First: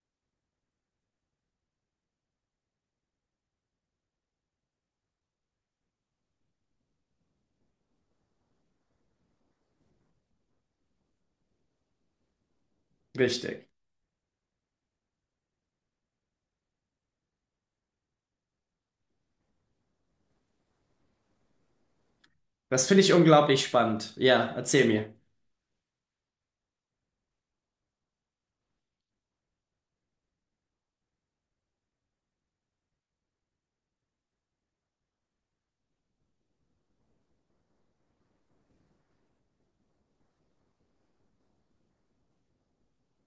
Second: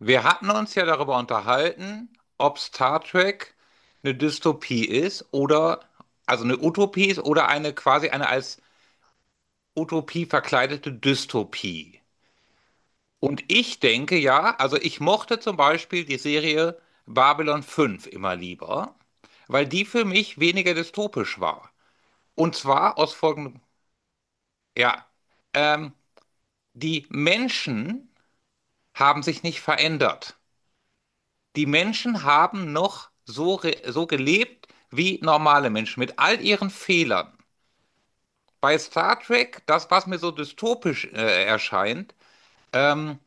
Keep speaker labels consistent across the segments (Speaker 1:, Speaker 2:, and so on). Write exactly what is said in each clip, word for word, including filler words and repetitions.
Speaker 1: Wir hatten uns ja darüber unterhalten, ob Star Trek eine Dystopie ist oder, also eine Utopie ist oder eine quasi eine als Utopie verkleidete Dystopie. Und
Speaker 2: Richtig.
Speaker 1: ich denke ja, also ich mochte zum Beispiel die Serie Babylon fünf immer lieber, weil die für mich weniger dystopisch war. Und
Speaker 2: Das
Speaker 1: zwar
Speaker 2: finde
Speaker 1: aus
Speaker 2: ich
Speaker 1: folgendem,
Speaker 2: unglaublich spannend. Ja, erzähl
Speaker 1: ja,
Speaker 2: mir.
Speaker 1: ähm, die Menschen haben sich nicht verändert. Die Menschen haben noch so, re- so gelebt wie normale Menschen, mit all ihren Fehlern. Bei Star Trek, das, was mir so dystopisch äh, erscheint, ähm,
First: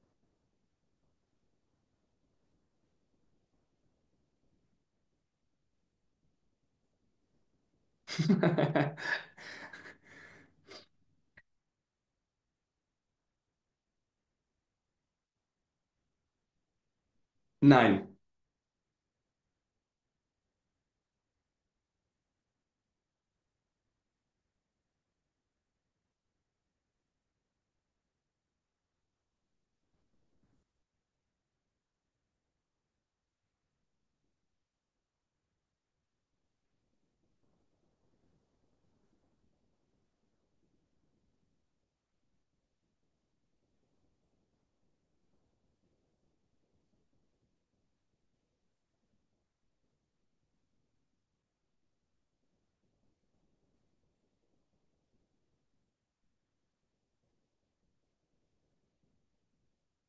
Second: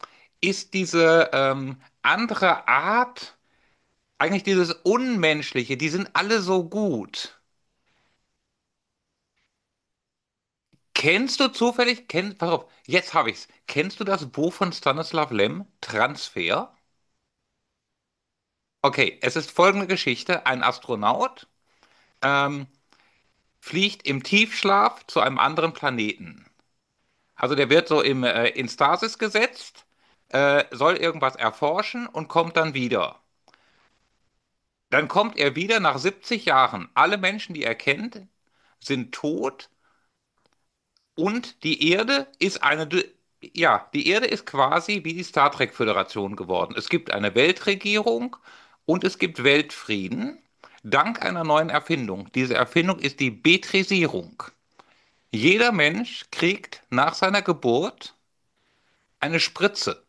Speaker 1: ist diese ähm, andere Art, eigentlich dieses Unmenschliche, die sind alle so gut. Kennst du zufällig, kenn, pass auf, jetzt habe ich's. Kennst du das Buch von Stanislav Lem, Transfer?
Speaker 2: Nein.
Speaker 1: Okay, es ist folgende Geschichte. Ein Astronaut ähm, fliegt im Tiefschlaf zu einem anderen Planeten. Also der wird so im, äh, in Stasis gesetzt, äh, soll irgendwas erforschen und kommt dann wieder. Dann kommt er wieder nach siebzig Jahren. Alle Menschen, die er kennt, sind tot und die Erde ist eine, ja, die Erde ist quasi wie die Star Trek Föderation geworden. Es gibt eine Weltregierung und es gibt Weltfrieden dank einer neuen Erfindung. Diese Erfindung ist die Betrisierung. Jeder Mensch kriegt nach seiner Geburt eine Spritze.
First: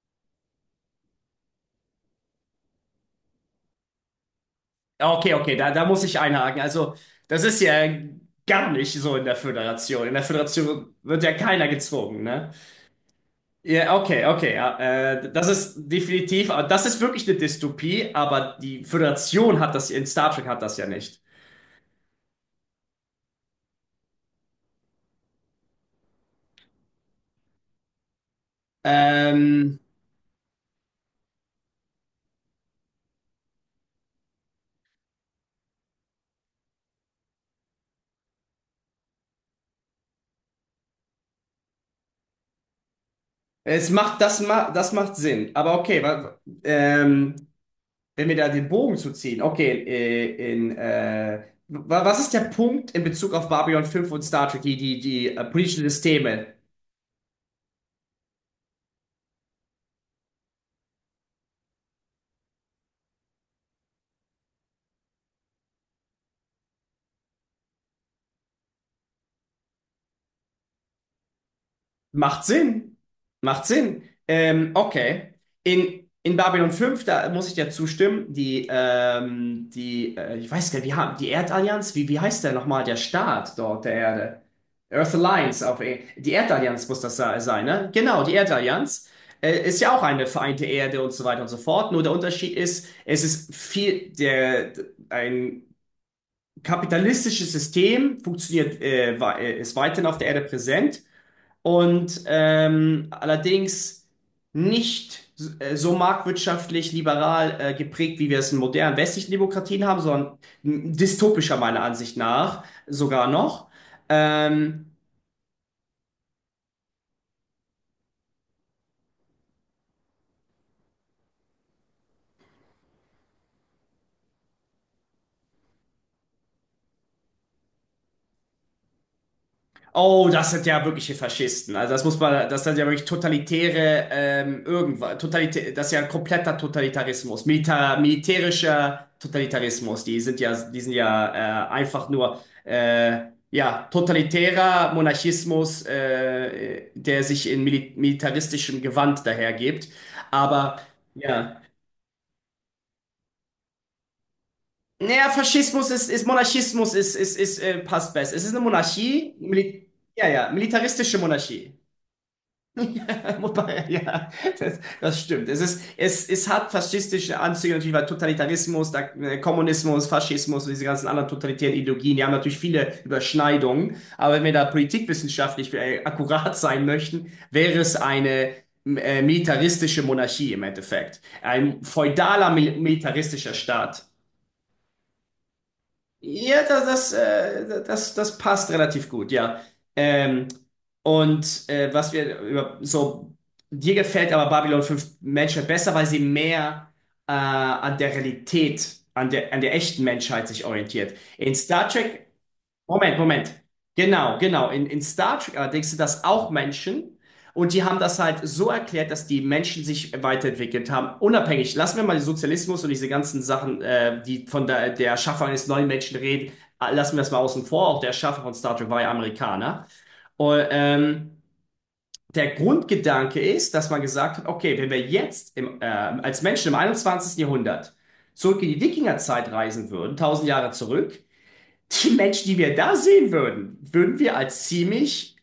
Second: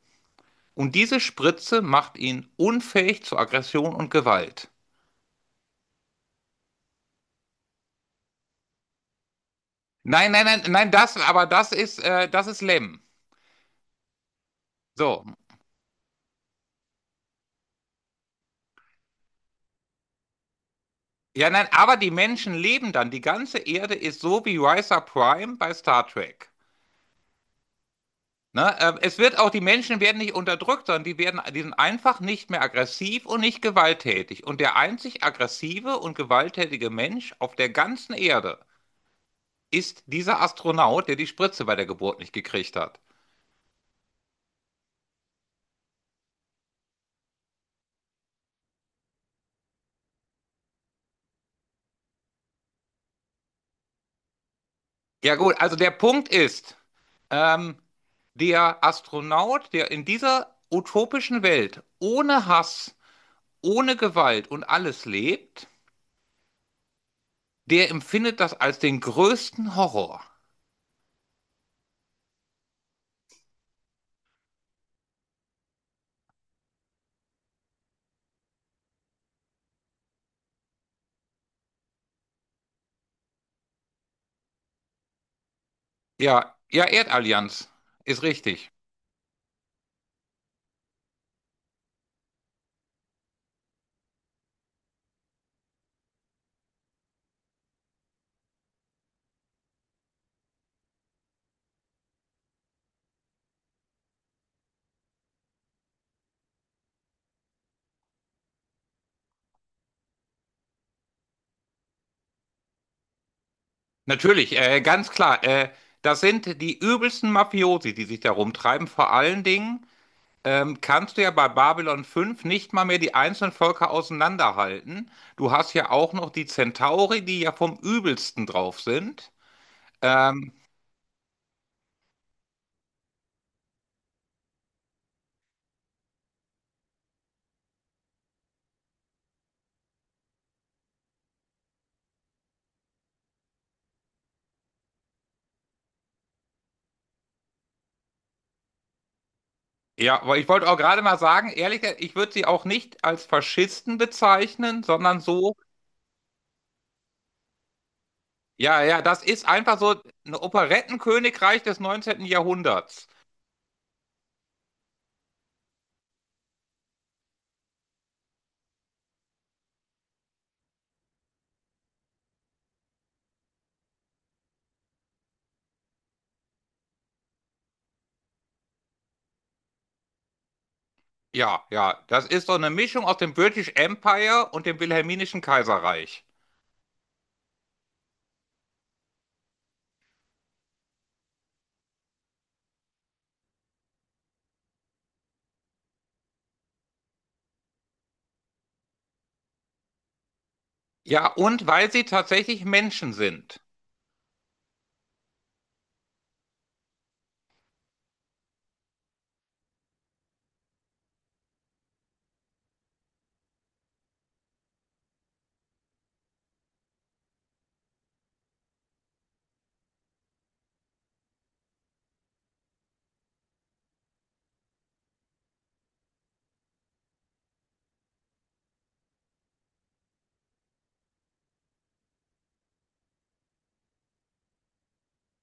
Speaker 1: Und diese Spritze macht ihn unfähig zu Aggression und Gewalt.
Speaker 2: Okay, okay, da, da muss ich einhaken. Also, das ist ja gar nicht so in der Föderation. In der
Speaker 1: Nein, nein, nein, nein,
Speaker 2: Föderation
Speaker 1: das,
Speaker 2: wird ja
Speaker 1: aber
Speaker 2: keiner
Speaker 1: das ist,
Speaker 2: gezwungen,
Speaker 1: äh, das
Speaker 2: ne?
Speaker 1: ist Lem.
Speaker 2: Ja, okay, okay. Ja,
Speaker 1: So.
Speaker 2: äh, das ist definitiv, aber das ist wirklich eine Dystopie, aber die Föderation hat das, in Star Trek hat das ja nicht.
Speaker 1: Ja, nein, aber die Menschen leben dann. Die ganze Erde ist so wie Risa Prime bei Star Trek. Ne? Äh, es wird auch, die
Speaker 2: Ähm,
Speaker 1: Menschen werden nicht unterdrückt, sondern die werden, die sind einfach nicht mehr aggressiv und nicht gewalttätig. Und der einzig aggressive und gewalttätige Mensch auf der ganzen Erde ist dieser Astronaut, der die Spritze bei der Geburt nicht gekriegt hat.
Speaker 2: Es macht, das, ma das macht Sinn. Aber okay, wa- ähm, wenn wir da den Bogen zu ziehen, okay, äh, in, äh, wa- was ist der Punkt in Bezug auf Babylon fünf und Star Trek, die, die, die
Speaker 1: Ja
Speaker 2: äh,
Speaker 1: gut, also
Speaker 2: politischen
Speaker 1: der Punkt
Speaker 2: Systeme?
Speaker 1: ist, ähm, der Astronaut, der in dieser utopischen Welt ohne Hass, ohne Gewalt und alles lebt, der empfindet das als den größten Horror.
Speaker 2: Macht Sinn. Macht Sinn. Ähm, okay. In, in Babylon fünf da muss ich dir zustimmen, die, ähm, die, äh, ich weiß gar nicht, wie, ha- die Erdallianz, wie, wie heißt der nochmal, der Staat dort der Erde? Earth Alliance, auf, E- die
Speaker 1: Ja, ja,
Speaker 2: Erdallianz muss das se- sein,
Speaker 1: Erdallianz
Speaker 2: ne?
Speaker 1: ist
Speaker 2: Genau, die
Speaker 1: richtig.
Speaker 2: Erdallianz. Äh, ist ja auch eine vereinte Erde und so weiter und so fort. Nur der Unterschied ist, es ist viel, der, ein kapitalistisches System funktioniert, äh, wa- äh, ist weiterhin auf der Erde präsent und ähm, allerdings nicht s- äh, so marktwirtschaftlich liberal äh, geprägt, wie wir es in modernen westlichen Demokratien haben, sondern m- dystopischer meiner Ansicht nach sogar noch.
Speaker 1: Natürlich, äh,
Speaker 2: Ähm,
Speaker 1: ganz klar. Äh, das sind die übelsten Mafiosi, die sich da rumtreiben. Vor allen Dingen ähm, kannst du ja bei Babylon fünf nicht mal mehr die einzelnen Völker auseinanderhalten. Du hast ja auch noch die Centauri, die ja vom Übelsten drauf sind.
Speaker 2: Oh, das
Speaker 1: Ähm,
Speaker 2: sind ja wirkliche Faschisten. Also das muss man, das sind ja wirklich totalitäre, ähm, irgendwas, totalitä das ist ja ein kompletter Totalitarismus, Milita militärischer Totalitarismus. Die sind ja, die sind ja äh, einfach nur, äh, ja, totalitärer Monarchismus, äh, der sich in mili militaristischem Gewand dahergibt.
Speaker 1: ja, aber ich wollte auch
Speaker 2: Aber
Speaker 1: gerade mal sagen,
Speaker 2: ja.
Speaker 1: ehrlich, ich würde sie auch nicht als Faschisten bezeichnen, sondern
Speaker 2: Naja,
Speaker 1: so,
Speaker 2: Faschismus ist, ist Monarchismus ist, ist, ist, äh, passt besser. Es ist eine
Speaker 1: ja, ja, das
Speaker 2: Monarchie,
Speaker 1: ist einfach
Speaker 2: Mil
Speaker 1: so
Speaker 2: ja,
Speaker 1: ein
Speaker 2: ja, militaristische
Speaker 1: Operettenkönigreich
Speaker 2: Monarchie.
Speaker 1: des neunzehnten. Jahrhunderts.
Speaker 2: Ja, wobei, ja, das, das stimmt. Es ist, es, es hat faschistische Anzüge natürlich, weil Totalitarismus, da, äh, Kommunismus, Faschismus und diese ganzen anderen totalitären Ideologien, die haben natürlich viele Überschneidungen. Aber wenn wir da politikwissenschaftlich äh, akkurat sein möchten, wäre es eine äh, militaristische Monarchie im Endeffekt.
Speaker 1: Ja,
Speaker 2: Ein
Speaker 1: ja, das ist
Speaker 2: feudaler
Speaker 1: so eine
Speaker 2: mil
Speaker 1: Mischung aus dem
Speaker 2: militaristischer
Speaker 1: British
Speaker 2: Staat.
Speaker 1: Empire und dem Wilhelminischen Kaiserreich.
Speaker 2: Ja, das, das, äh, das, das passt relativ gut, ja. Ähm, und äh, was wir über so, dir gefällt aber Babylon fünf Menschheit besser, weil sie mehr äh, an der Realität, an der, an der echten Menschheit sich orientiert.
Speaker 1: Ja,
Speaker 2: In
Speaker 1: und
Speaker 2: Star
Speaker 1: weil sie
Speaker 2: Trek
Speaker 1: tatsächlich Menschen
Speaker 2: Moment, Moment.
Speaker 1: sind.
Speaker 2: Genau, genau. In, in Star Trek allerdings sind das auch Menschen und die haben das halt so erklärt, dass die Menschen sich weiterentwickelt haben. Unabhängig, lassen wir mal den Sozialismus und diese ganzen Sachen, äh, die von der, der Erschaffung eines neuen Menschen reden, äh, lassen wir das mal außen vor. Auch der Erschaffer von Star Trek war ja Amerikaner. Und, ähm, der Grundgedanke ist, dass man gesagt hat, okay, wenn wir jetzt im, äh, als Menschen im einundzwanzigsten Jahrhundert zurück in die Wikingerzeit reisen würden, tausend Jahre zurück, die Menschen, die wir da sehen würden, würden wir als ziemlich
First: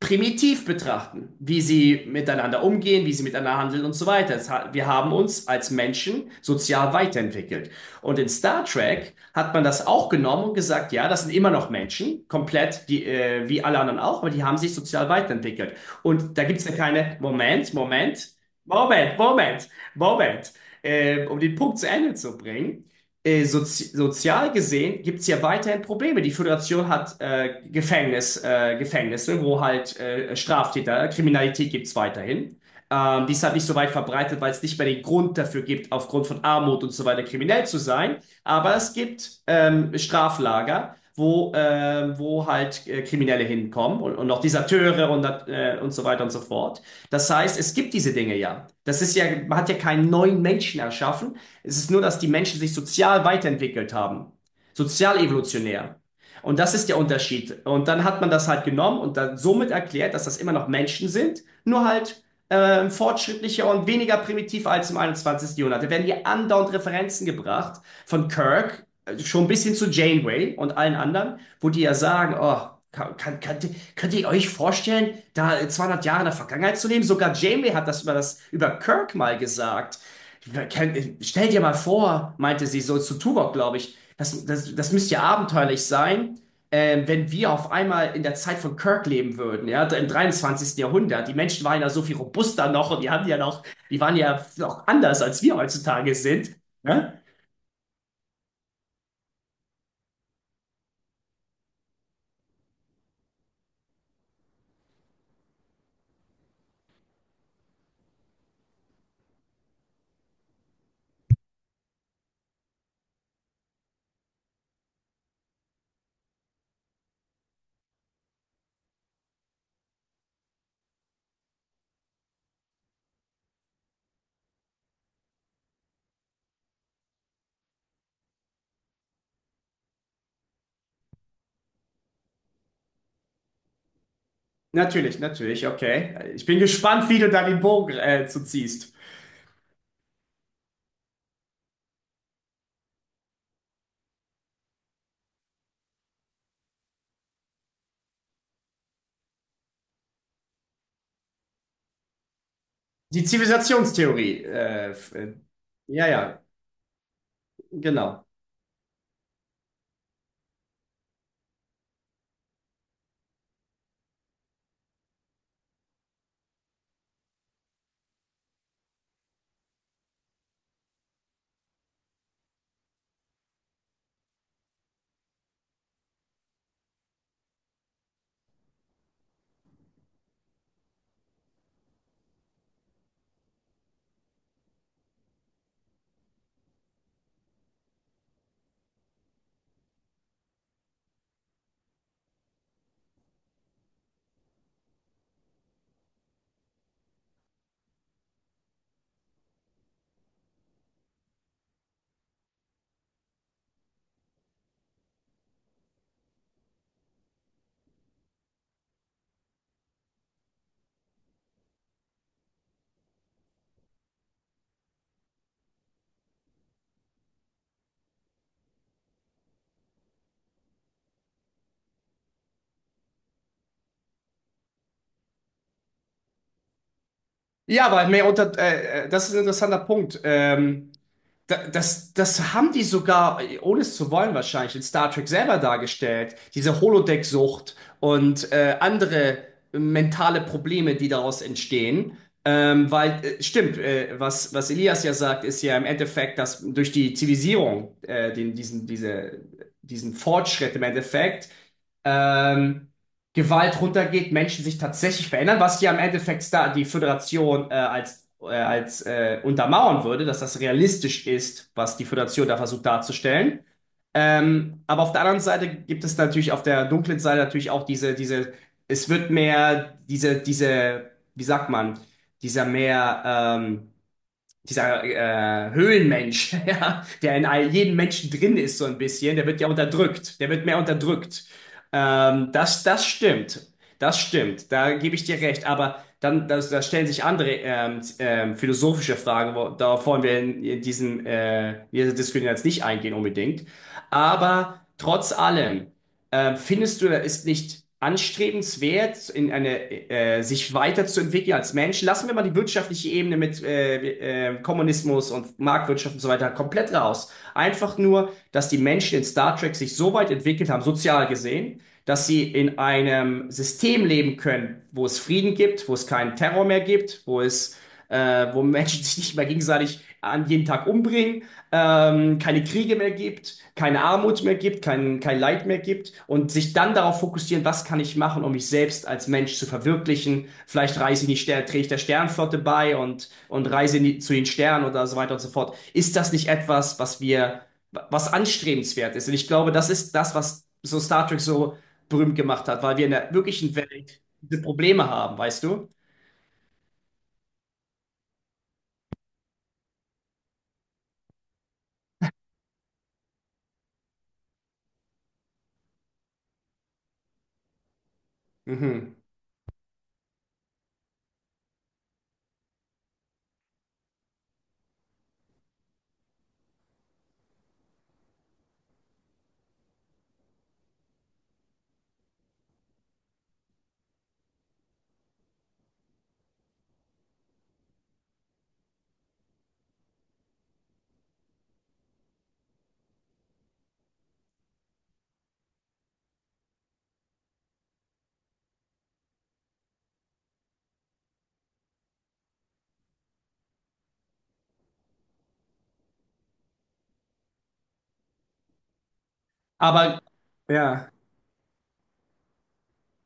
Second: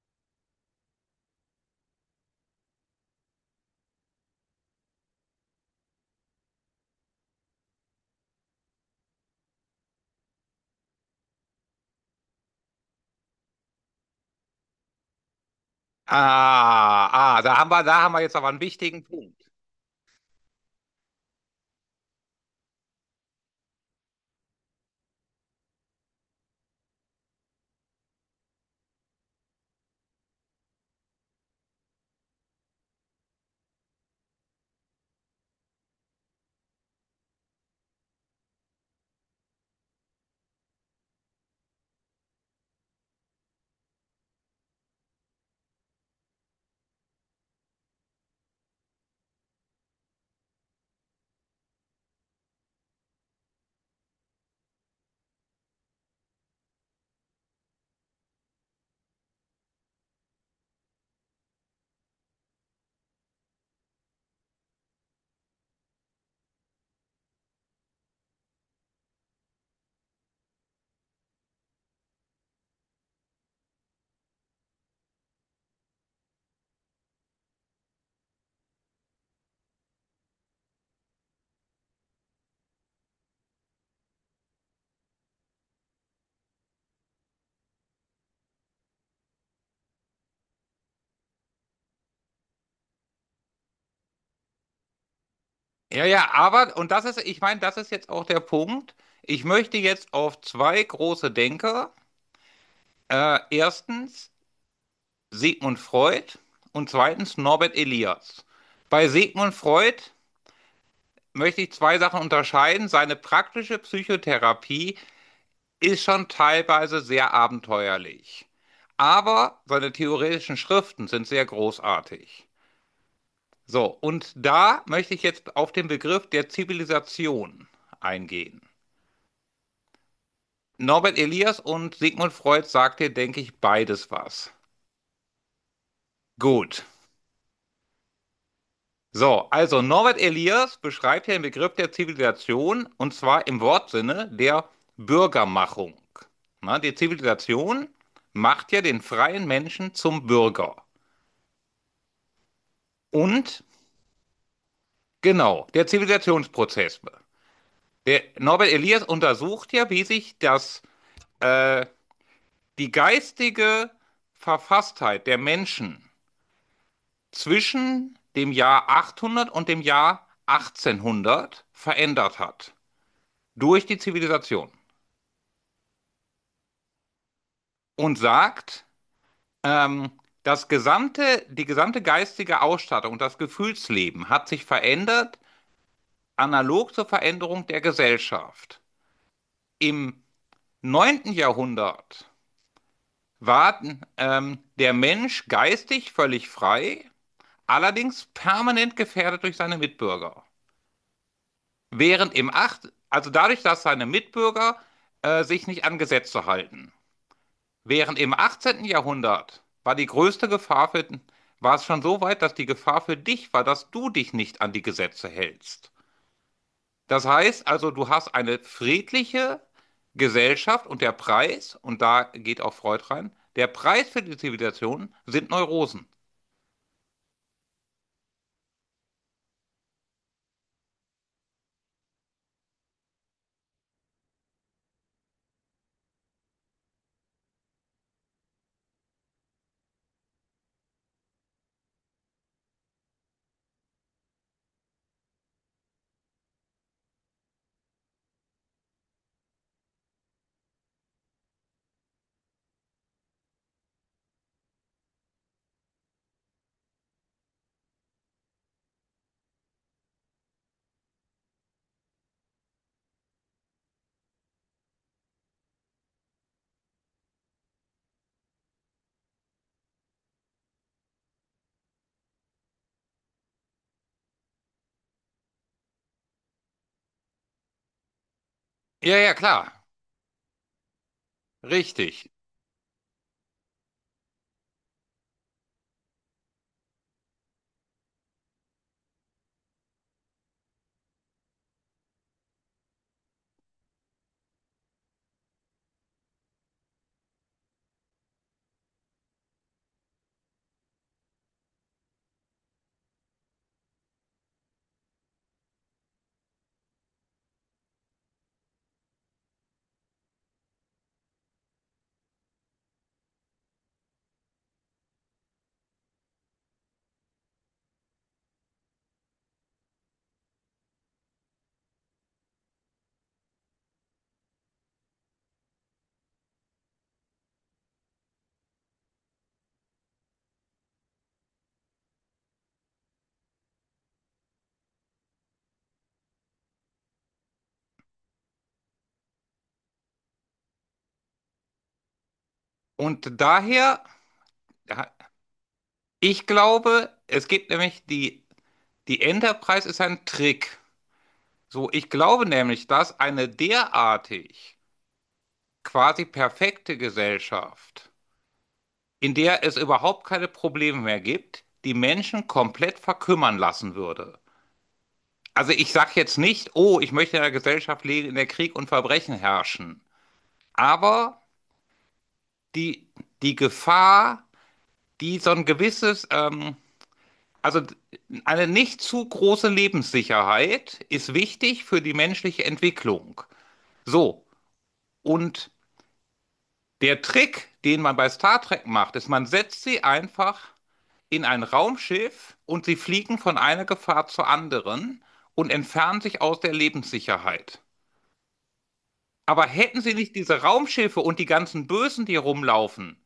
Speaker 2: primitiv betrachten, wie sie miteinander umgehen, wie sie miteinander handeln und so weiter. Es hat- Wir haben uns als Menschen sozial weiterentwickelt. Und in Star Trek hat man das auch genommen und gesagt, ja, das sind immer noch Menschen, komplett die, äh, wie alle anderen auch, aber die haben sich sozial weiterentwickelt. Und da gibt es ja
Speaker 1: Ah,
Speaker 2: keine,
Speaker 1: ah, da haben
Speaker 2: Moment,
Speaker 1: wir, da haben wir
Speaker 2: Moment,
Speaker 1: jetzt aber einen wichtigen
Speaker 2: Moment,
Speaker 1: Punkt.
Speaker 2: Moment, Moment, äh, um den Punkt zu Ende zu bringen äh, sozi sozial gesehen gibt es ja weiterhin Probleme. Die Föderation hat äh, Gefängnis, äh, Gefängnisse, wo halt äh, Straftäter, Kriminalität gibt es weiterhin. Ähm, die ist halt nicht so weit verbreitet, weil es nicht mehr den Grund dafür gibt, aufgrund von Armut und so weiter kriminell zu sein. Aber es gibt ähm, Straflager, wo, ähm, wo halt äh, Kriminelle hinkommen und, und auch Deserteure und, dat- äh, und so weiter und so fort. Das heißt, es gibt diese Dinge ja. Das ist ja, man hat ja keinen neuen Menschen erschaffen, es ist nur, dass die Menschen sich sozial weiterentwickelt haben. Sozial evolutionär. Und das ist der Unterschied. Und dann hat man das halt genommen und dann somit erklärt, dass das immer noch Menschen sind, nur halt ähm, fortschrittlicher und weniger primitiv als im einundzwanzigsten. Jahrhundert. Da werden hier andauernd Referenzen gebracht von Kirk, äh, schon ein bisschen zu Janeway und allen anderen, wo die ja sagen, oh, kann, kann, könnt, könnt ihr euch vorstellen, da zweihundert Jahre in der Vergangenheit zu leben? Sogar Janeway hat das über, das über Kirk mal gesagt. Wer kennt- Stell dir mal vor, meinte sie so zu Tuvok, glaube ich, das, das, das müsste ja abenteuerlich sein, ähm, wenn wir auf einmal in der Zeit von Kirk leben würden, ja, im dreiundzwanzigsten Jahrhundert. Die Menschen waren ja so viel robuster noch und die haben ja noch, die waren ja noch anders, als wir
Speaker 1: Ja,
Speaker 2: heutzutage
Speaker 1: ja,
Speaker 2: sind.
Speaker 1: aber, und das
Speaker 2: Ne?
Speaker 1: ist, ich meine, das ist jetzt auch der Punkt. Ich möchte jetzt auf zwei große Denker. Äh, erstens Sigmund Freud und zweitens Norbert Elias. Bei Sigmund Freud möchte ich zwei Sachen unterscheiden. Seine praktische Psychotherapie ist schon teilweise sehr abenteuerlich, aber seine theoretischen Schriften sind sehr großartig. So, und da möchte ich jetzt auf den Begriff der Zivilisation eingehen. Norbert Elias und Sigmund Freud sagte, denke ich, beides was.
Speaker 2: Natürlich, natürlich, okay. Ich bin
Speaker 1: Gut.
Speaker 2: gespannt, wie du da den Bogen äh, zu ziehst.
Speaker 1: So, also Norbert Elias beschreibt ja den Begriff der Zivilisation und zwar im Wortsinne der Bürgermachung. Na, die Zivilisation macht ja den freien Menschen zum Bürger.
Speaker 2: Die
Speaker 1: Und
Speaker 2: Zivilisationstheorie. Äh, f- äh,
Speaker 1: genau, der
Speaker 2: ja, ja,
Speaker 1: Zivilisationsprozess. Der
Speaker 2: genau.
Speaker 1: Norbert Elias untersucht ja, wie sich das die geistige Verfasstheit der Menschen zwischen dem Jahr achthundert und dem Jahr achtzehnhundert verändert hat durch die Zivilisation und sagt, ähm, das gesamte, die gesamte geistige Ausstattung und das Gefühlsleben hat sich verändert, analog zur Veränderung der Gesellschaft. Im neunten Jahrhundert war ähm, der Mensch geistig völlig frei, allerdings permanent gefährdet durch seine Mitbürger. Während im acht also dadurch, dass seine Mitbürger äh, sich nicht an Gesetze halten. Während im achtzehnten Jahrhundert war die größte Gefahr für, war es schon so weit, dass die Gefahr für dich war, dass du dich nicht an die Gesetze hältst. Das heißt also, du hast eine friedliche Gesellschaft und der Preis, und da geht auch Freud rein, der Preis für die Zivilisation sind Neurosen.
Speaker 2: Ja, aber mehr unter, äh, äh, das ist ein interessanter Punkt. Ähm, Da- Das, das haben die sogar, ohne es zu wollen wahrscheinlich, in Star Trek selber dargestellt. Diese Holodeck-Sucht und äh, andere mentale Probleme, die daraus entstehen. Ähm, weil, äh, stimmt, äh, was, was Elias ja sagt, ist ja im Endeffekt, dass durch die Zivilisierung, äh, den, diesen, diese, diesen Fortschritt im Endeffekt, ähm, Gewalt runtergeht, Menschen sich tatsächlich verändern, was ja im Endeffekt da die Föderation äh, als, äh, als äh, untermauern würde, dass das realistisch ist, was die Föderation da versucht darzustellen. Ähm, aber auf der anderen Seite gibt es natürlich auf der dunklen Seite natürlich auch diese, diese, es wird mehr diese, diese, wie sagt man, dieser mehr ähm, dieser äh, Höhlenmensch, ja, der in all jedem Menschen drin ist, so ein
Speaker 1: Ja, ja,
Speaker 2: bisschen, der wird ja
Speaker 1: klar.
Speaker 2: unterdrückt, der wird mehr unterdrückt.
Speaker 1: Richtig.
Speaker 2: Ähm, das, das stimmt, das stimmt, da gebe ich dir recht, aber dann das, da stellen sich andere ähm, z- ähm, philosophische Fragen, wo, darauf wollen wir in, in diesem, äh, in dieser Diskussion jetzt nicht eingehen unbedingt, aber trotz allem äh, findest du, er ist nicht anstrebenswert, in eine, äh, sich weiterzuentwickeln als Mensch? Lassen wir mal die wirtschaftliche Ebene mit äh, äh, Kommunismus und Marktwirtschaft und so weiter komplett raus. Einfach nur, dass die Menschen in Star Trek sich so weit entwickelt haben, sozial gesehen, dass sie in einem System leben können, wo es Frieden gibt, wo es keinen Terror mehr gibt, wo es äh, wo Menschen sich nicht mehr gegenseitig an jeden Tag umbringen, ähm, keine Kriege mehr gibt, keine Armut mehr gibt, kein, kein Leid mehr gibt und sich dann darauf fokussieren, was kann ich machen, um mich selbst als Mensch zu verwirklichen. Vielleicht reise in die Sterne, trete ich der Sternenflotte bei und, und reise in die, zu den Sternen oder so weiter und so fort. Ist das nicht etwas, was wir, was anstrebenswert ist? Und ich glaube, das ist das, was so Star Trek so berühmt gemacht hat, weil wir in der
Speaker 1: Und
Speaker 2: wirklichen
Speaker 1: daher,
Speaker 2: Welt diese Probleme
Speaker 1: ja,
Speaker 2: haben, weißt du?
Speaker 1: ich glaube, es gibt nämlich die die Enterprise ist ein Trick. So, ich glaube nämlich, dass eine derartig quasi perfekte Gesellschaft,
Speaker 2: Mhm.
Speaker 1: in der es überhaupt keine Probleme mehr gibt, die Menschen komplett verkümmern lassen würde. Also ich sage jetzt nicht, oh, ich möchte in einer Gesellschaft leben, in der Krieg und Verbrechen herrschen. Aber die, die Gefahr, die so ein gewisses, ähm, also eine nicht zu große Lebenssicherheit ist wichtig für die menschliche Entwicklung. So, und der Trick, den man bei Star Trek macht, ist, man setzt sie einfach in ein Raumschiff und sie fliegen von einer Gefahr zur anderen und entfernen sich aus der Lebenssicherheit. Aber hätten sie
Speaker 2: Aber
Speaker 1: nicht diese
Speaker 2: ja,
Speaker 1: Raumschiffe und die ganzen Bösen, die rumlaufen,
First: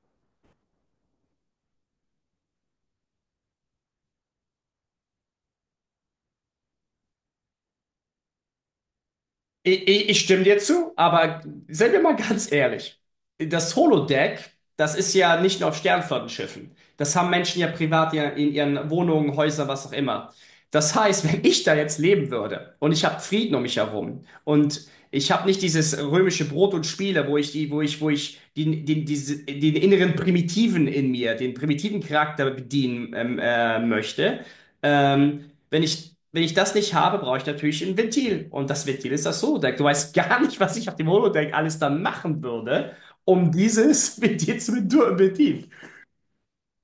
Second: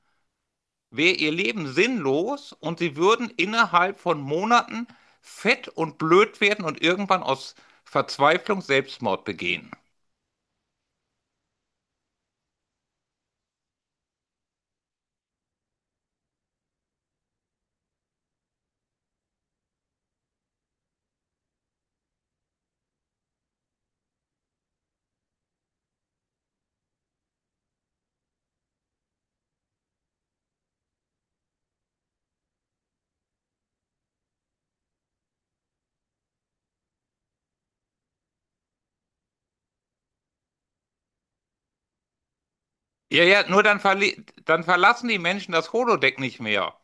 Speaker 1: wäre ihr Leben sinnlos und sie würden innerhalb von Monaten fett und blöd werden und irgendwann aus Verzweiflung Selbstmord begehen.
Speaker 2: ich, ich, ich stimme dir zu, aber seien wir mal ganz ehrlich. Das Holodeck, das ist ja nicht nur auf Sternflottenschiffen. Das haben Menschen ja privat ja in ihren Wohnungen, Häusern, was auch immer. Das heißt, wenn ich da jetzt leben würde und ich habe Frieden um mich herum und ich habe nicht dieses römische Brot und Spiele, wo ich die, wo ich, wo ich den, den, diese, den inneren Primitiven in mir, den primitiven Charakter bedienen ähm, äh, möchte. Ähm, Wenn ich, wenn ich das nicht habe, brauche ich natürlich ein Ventil. Und das Ventil ist das Holodeck. Du weißt gar nicht, was ich auf dem Holodeck alles dann machen würde,
Speaker 1: Ja, ja,
Speaker 2: um
Speaker 1: nur dann,
Speaker 2: dieses
Speaker 1: verli
Speaker 2: Ventil
Speaker 1: dann
Speaker 2: zu
Speaker 1: verlassen die Menschen
Speaker 2: bedienen.
Speaker 1: das Holodeck nicht mehr.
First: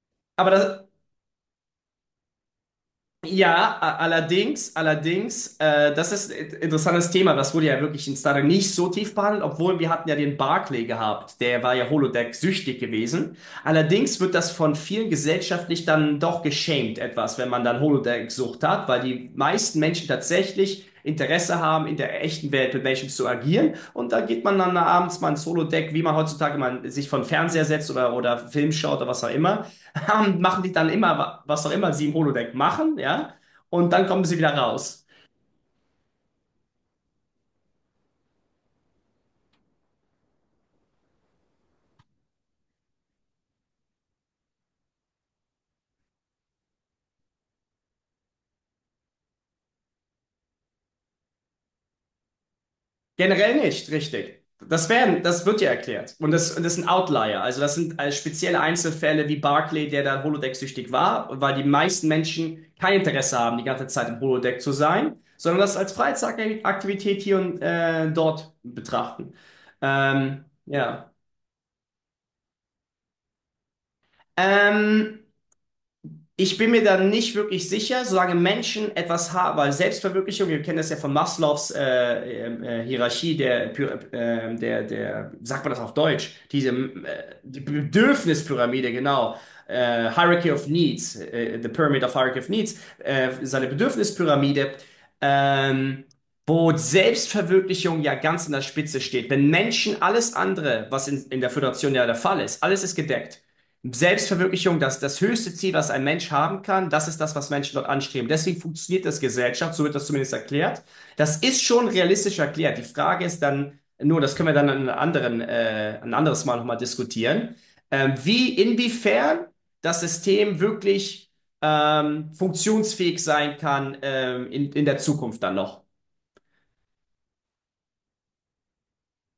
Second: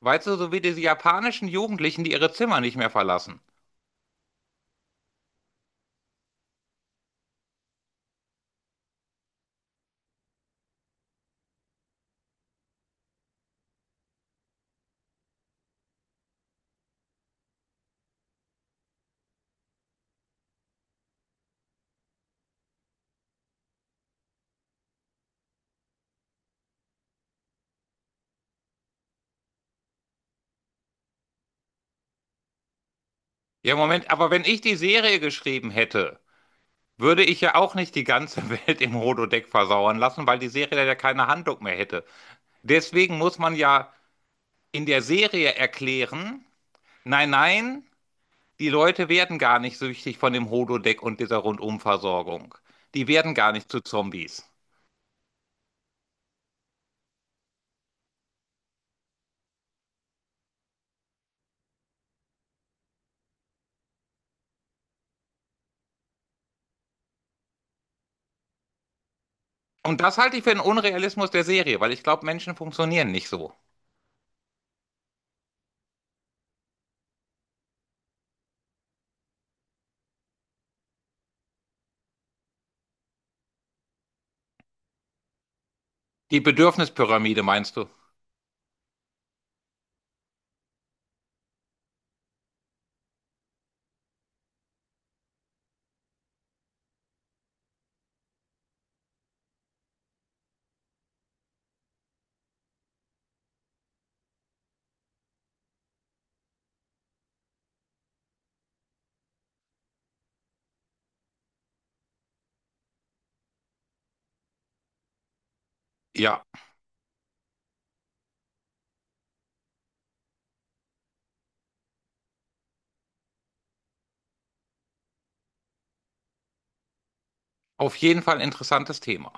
Speaker 1: Weißt du,
Speaker 2: Aber
Speaker 1: so wie diese
Speaker 2: das,
Speaker 1: japanischen Jugendlichen, die ihre Zimmer nicht mehr verlassen.
Speaker 2: Ja, a- allerdings, allerdings, äh, das ist ein interessantes Thema. Das wurde ja wirklich in Star nicht so tief behandelt, obwohl wir hatten ja den Barclay gehabt. Der war ja Holodeck-süchtig gewesen. Allerdings wird das von vielen gesellschaftlich dann doch geschämt etwas, wenn man dann Holodeck-Sucht hat, weil die meisten Menschen tatsächlich Interesse haben, in der echten Welt mit Menschen zu agieren. Und da geht man dann abends mal ins Holodeck, wie man heutzutage man sich von Fernseher setzt oder, oder Film schaut oder was auch immer und machen die dann immer, was auch immer sie im Holodeck machen, ja,
Speaker 1: Ja,
Speaker 2: und dann
Speaker 1: Moment,
Speaker 2: kommen
Speaker 1: aber
Speaker 2: sie
Speaker 1: wenn
Speaker 2: wieder
Speaker 1: ich die
Speaker 2: raus.
Speaker 1: Serie geschrieben hätte, würde ich ja auch nicht die ganze Welt im Holodeck versauern lassen, weil die Serie dann ja keine Handlung mehr hätte. Deswegen muss man ja in der Serie erklären, nein, nein, die Leute werden gar nicht süchtig von dem Holodeck und dieser Rundumversorgung. Die werden gar
Speaker 2: Generell
Speaker 1: nicht zu
Speaker 2: nicht, richtig.
Speaker 1: Zombies.
Speaker 2: Das werden, das wird ja erklärt. Und das, und das sind Outlier. Also das sind äh, spezielle Einzelfälle wie Barclay, der da Holodeck-süchtig war, weil die meisten Menschen kein Interesse haben, die ganze Zeit im Holodeck zu sein, sondern das als Freizeitaktivität hier und äh, dort betrachten.
Speaker 1: Und das halte ich
Speaker 2: Ähm,
Speaker 1: für einen
Speaker 2: ja.
Speaker 1: Unrealismus der Serie, weil ich glaube, Menschen funktionieren nicht so.
Speaker 2: Ähm, ich bin mir da nicht wirklich sicher, solange Menschen etwas haben, weil Selbstverwirklichung, wir kennen das ja von Maslows äh, ähm, äh, Hierarchie, der, Py- ähm, der, der, sagt man das auf Deutsch,
Speaker 1: Die
Speaker 2: diese äh,
Speaker 1: Bedürfnispyramide
Speaker 2: die
Speaker 1: meinst du?
Speaker 2: Bedürfnispyramide, genau, äh, Hierarchy of Needs, äh, the Pyramid of Hierarchy of Needs, äh, seine Bedürfnispyramide, ähm, wo Selbstverwirklichung ja ganz an der Spitze steht. Wenn Menschen alles andere, was in, in der Föderation ja der Fall ist, alles ist gedeckt. Selbstverwirklichung, das, das höchste Ziel, was ein Mensch haben kann, das ist das, was Menschen dort anstreben. Deswegen funktioniert das Gesellschaft, so wird das zumindest erklärt. Das ist schon realistisch erklärt. Die Frage ist dann nur, das können wir dann an einem anderen, äh, ein anderes
Speaker 1: Ja,
Speaker 2: Mal nochmal diskutieren, ähm, wie, inwiefern das System wirklich ähm, funktionsfähig sein kann ähm, in, in der Zukunft dann noch.
Speaker 1: auf jeden Fall ein interessantes Thema.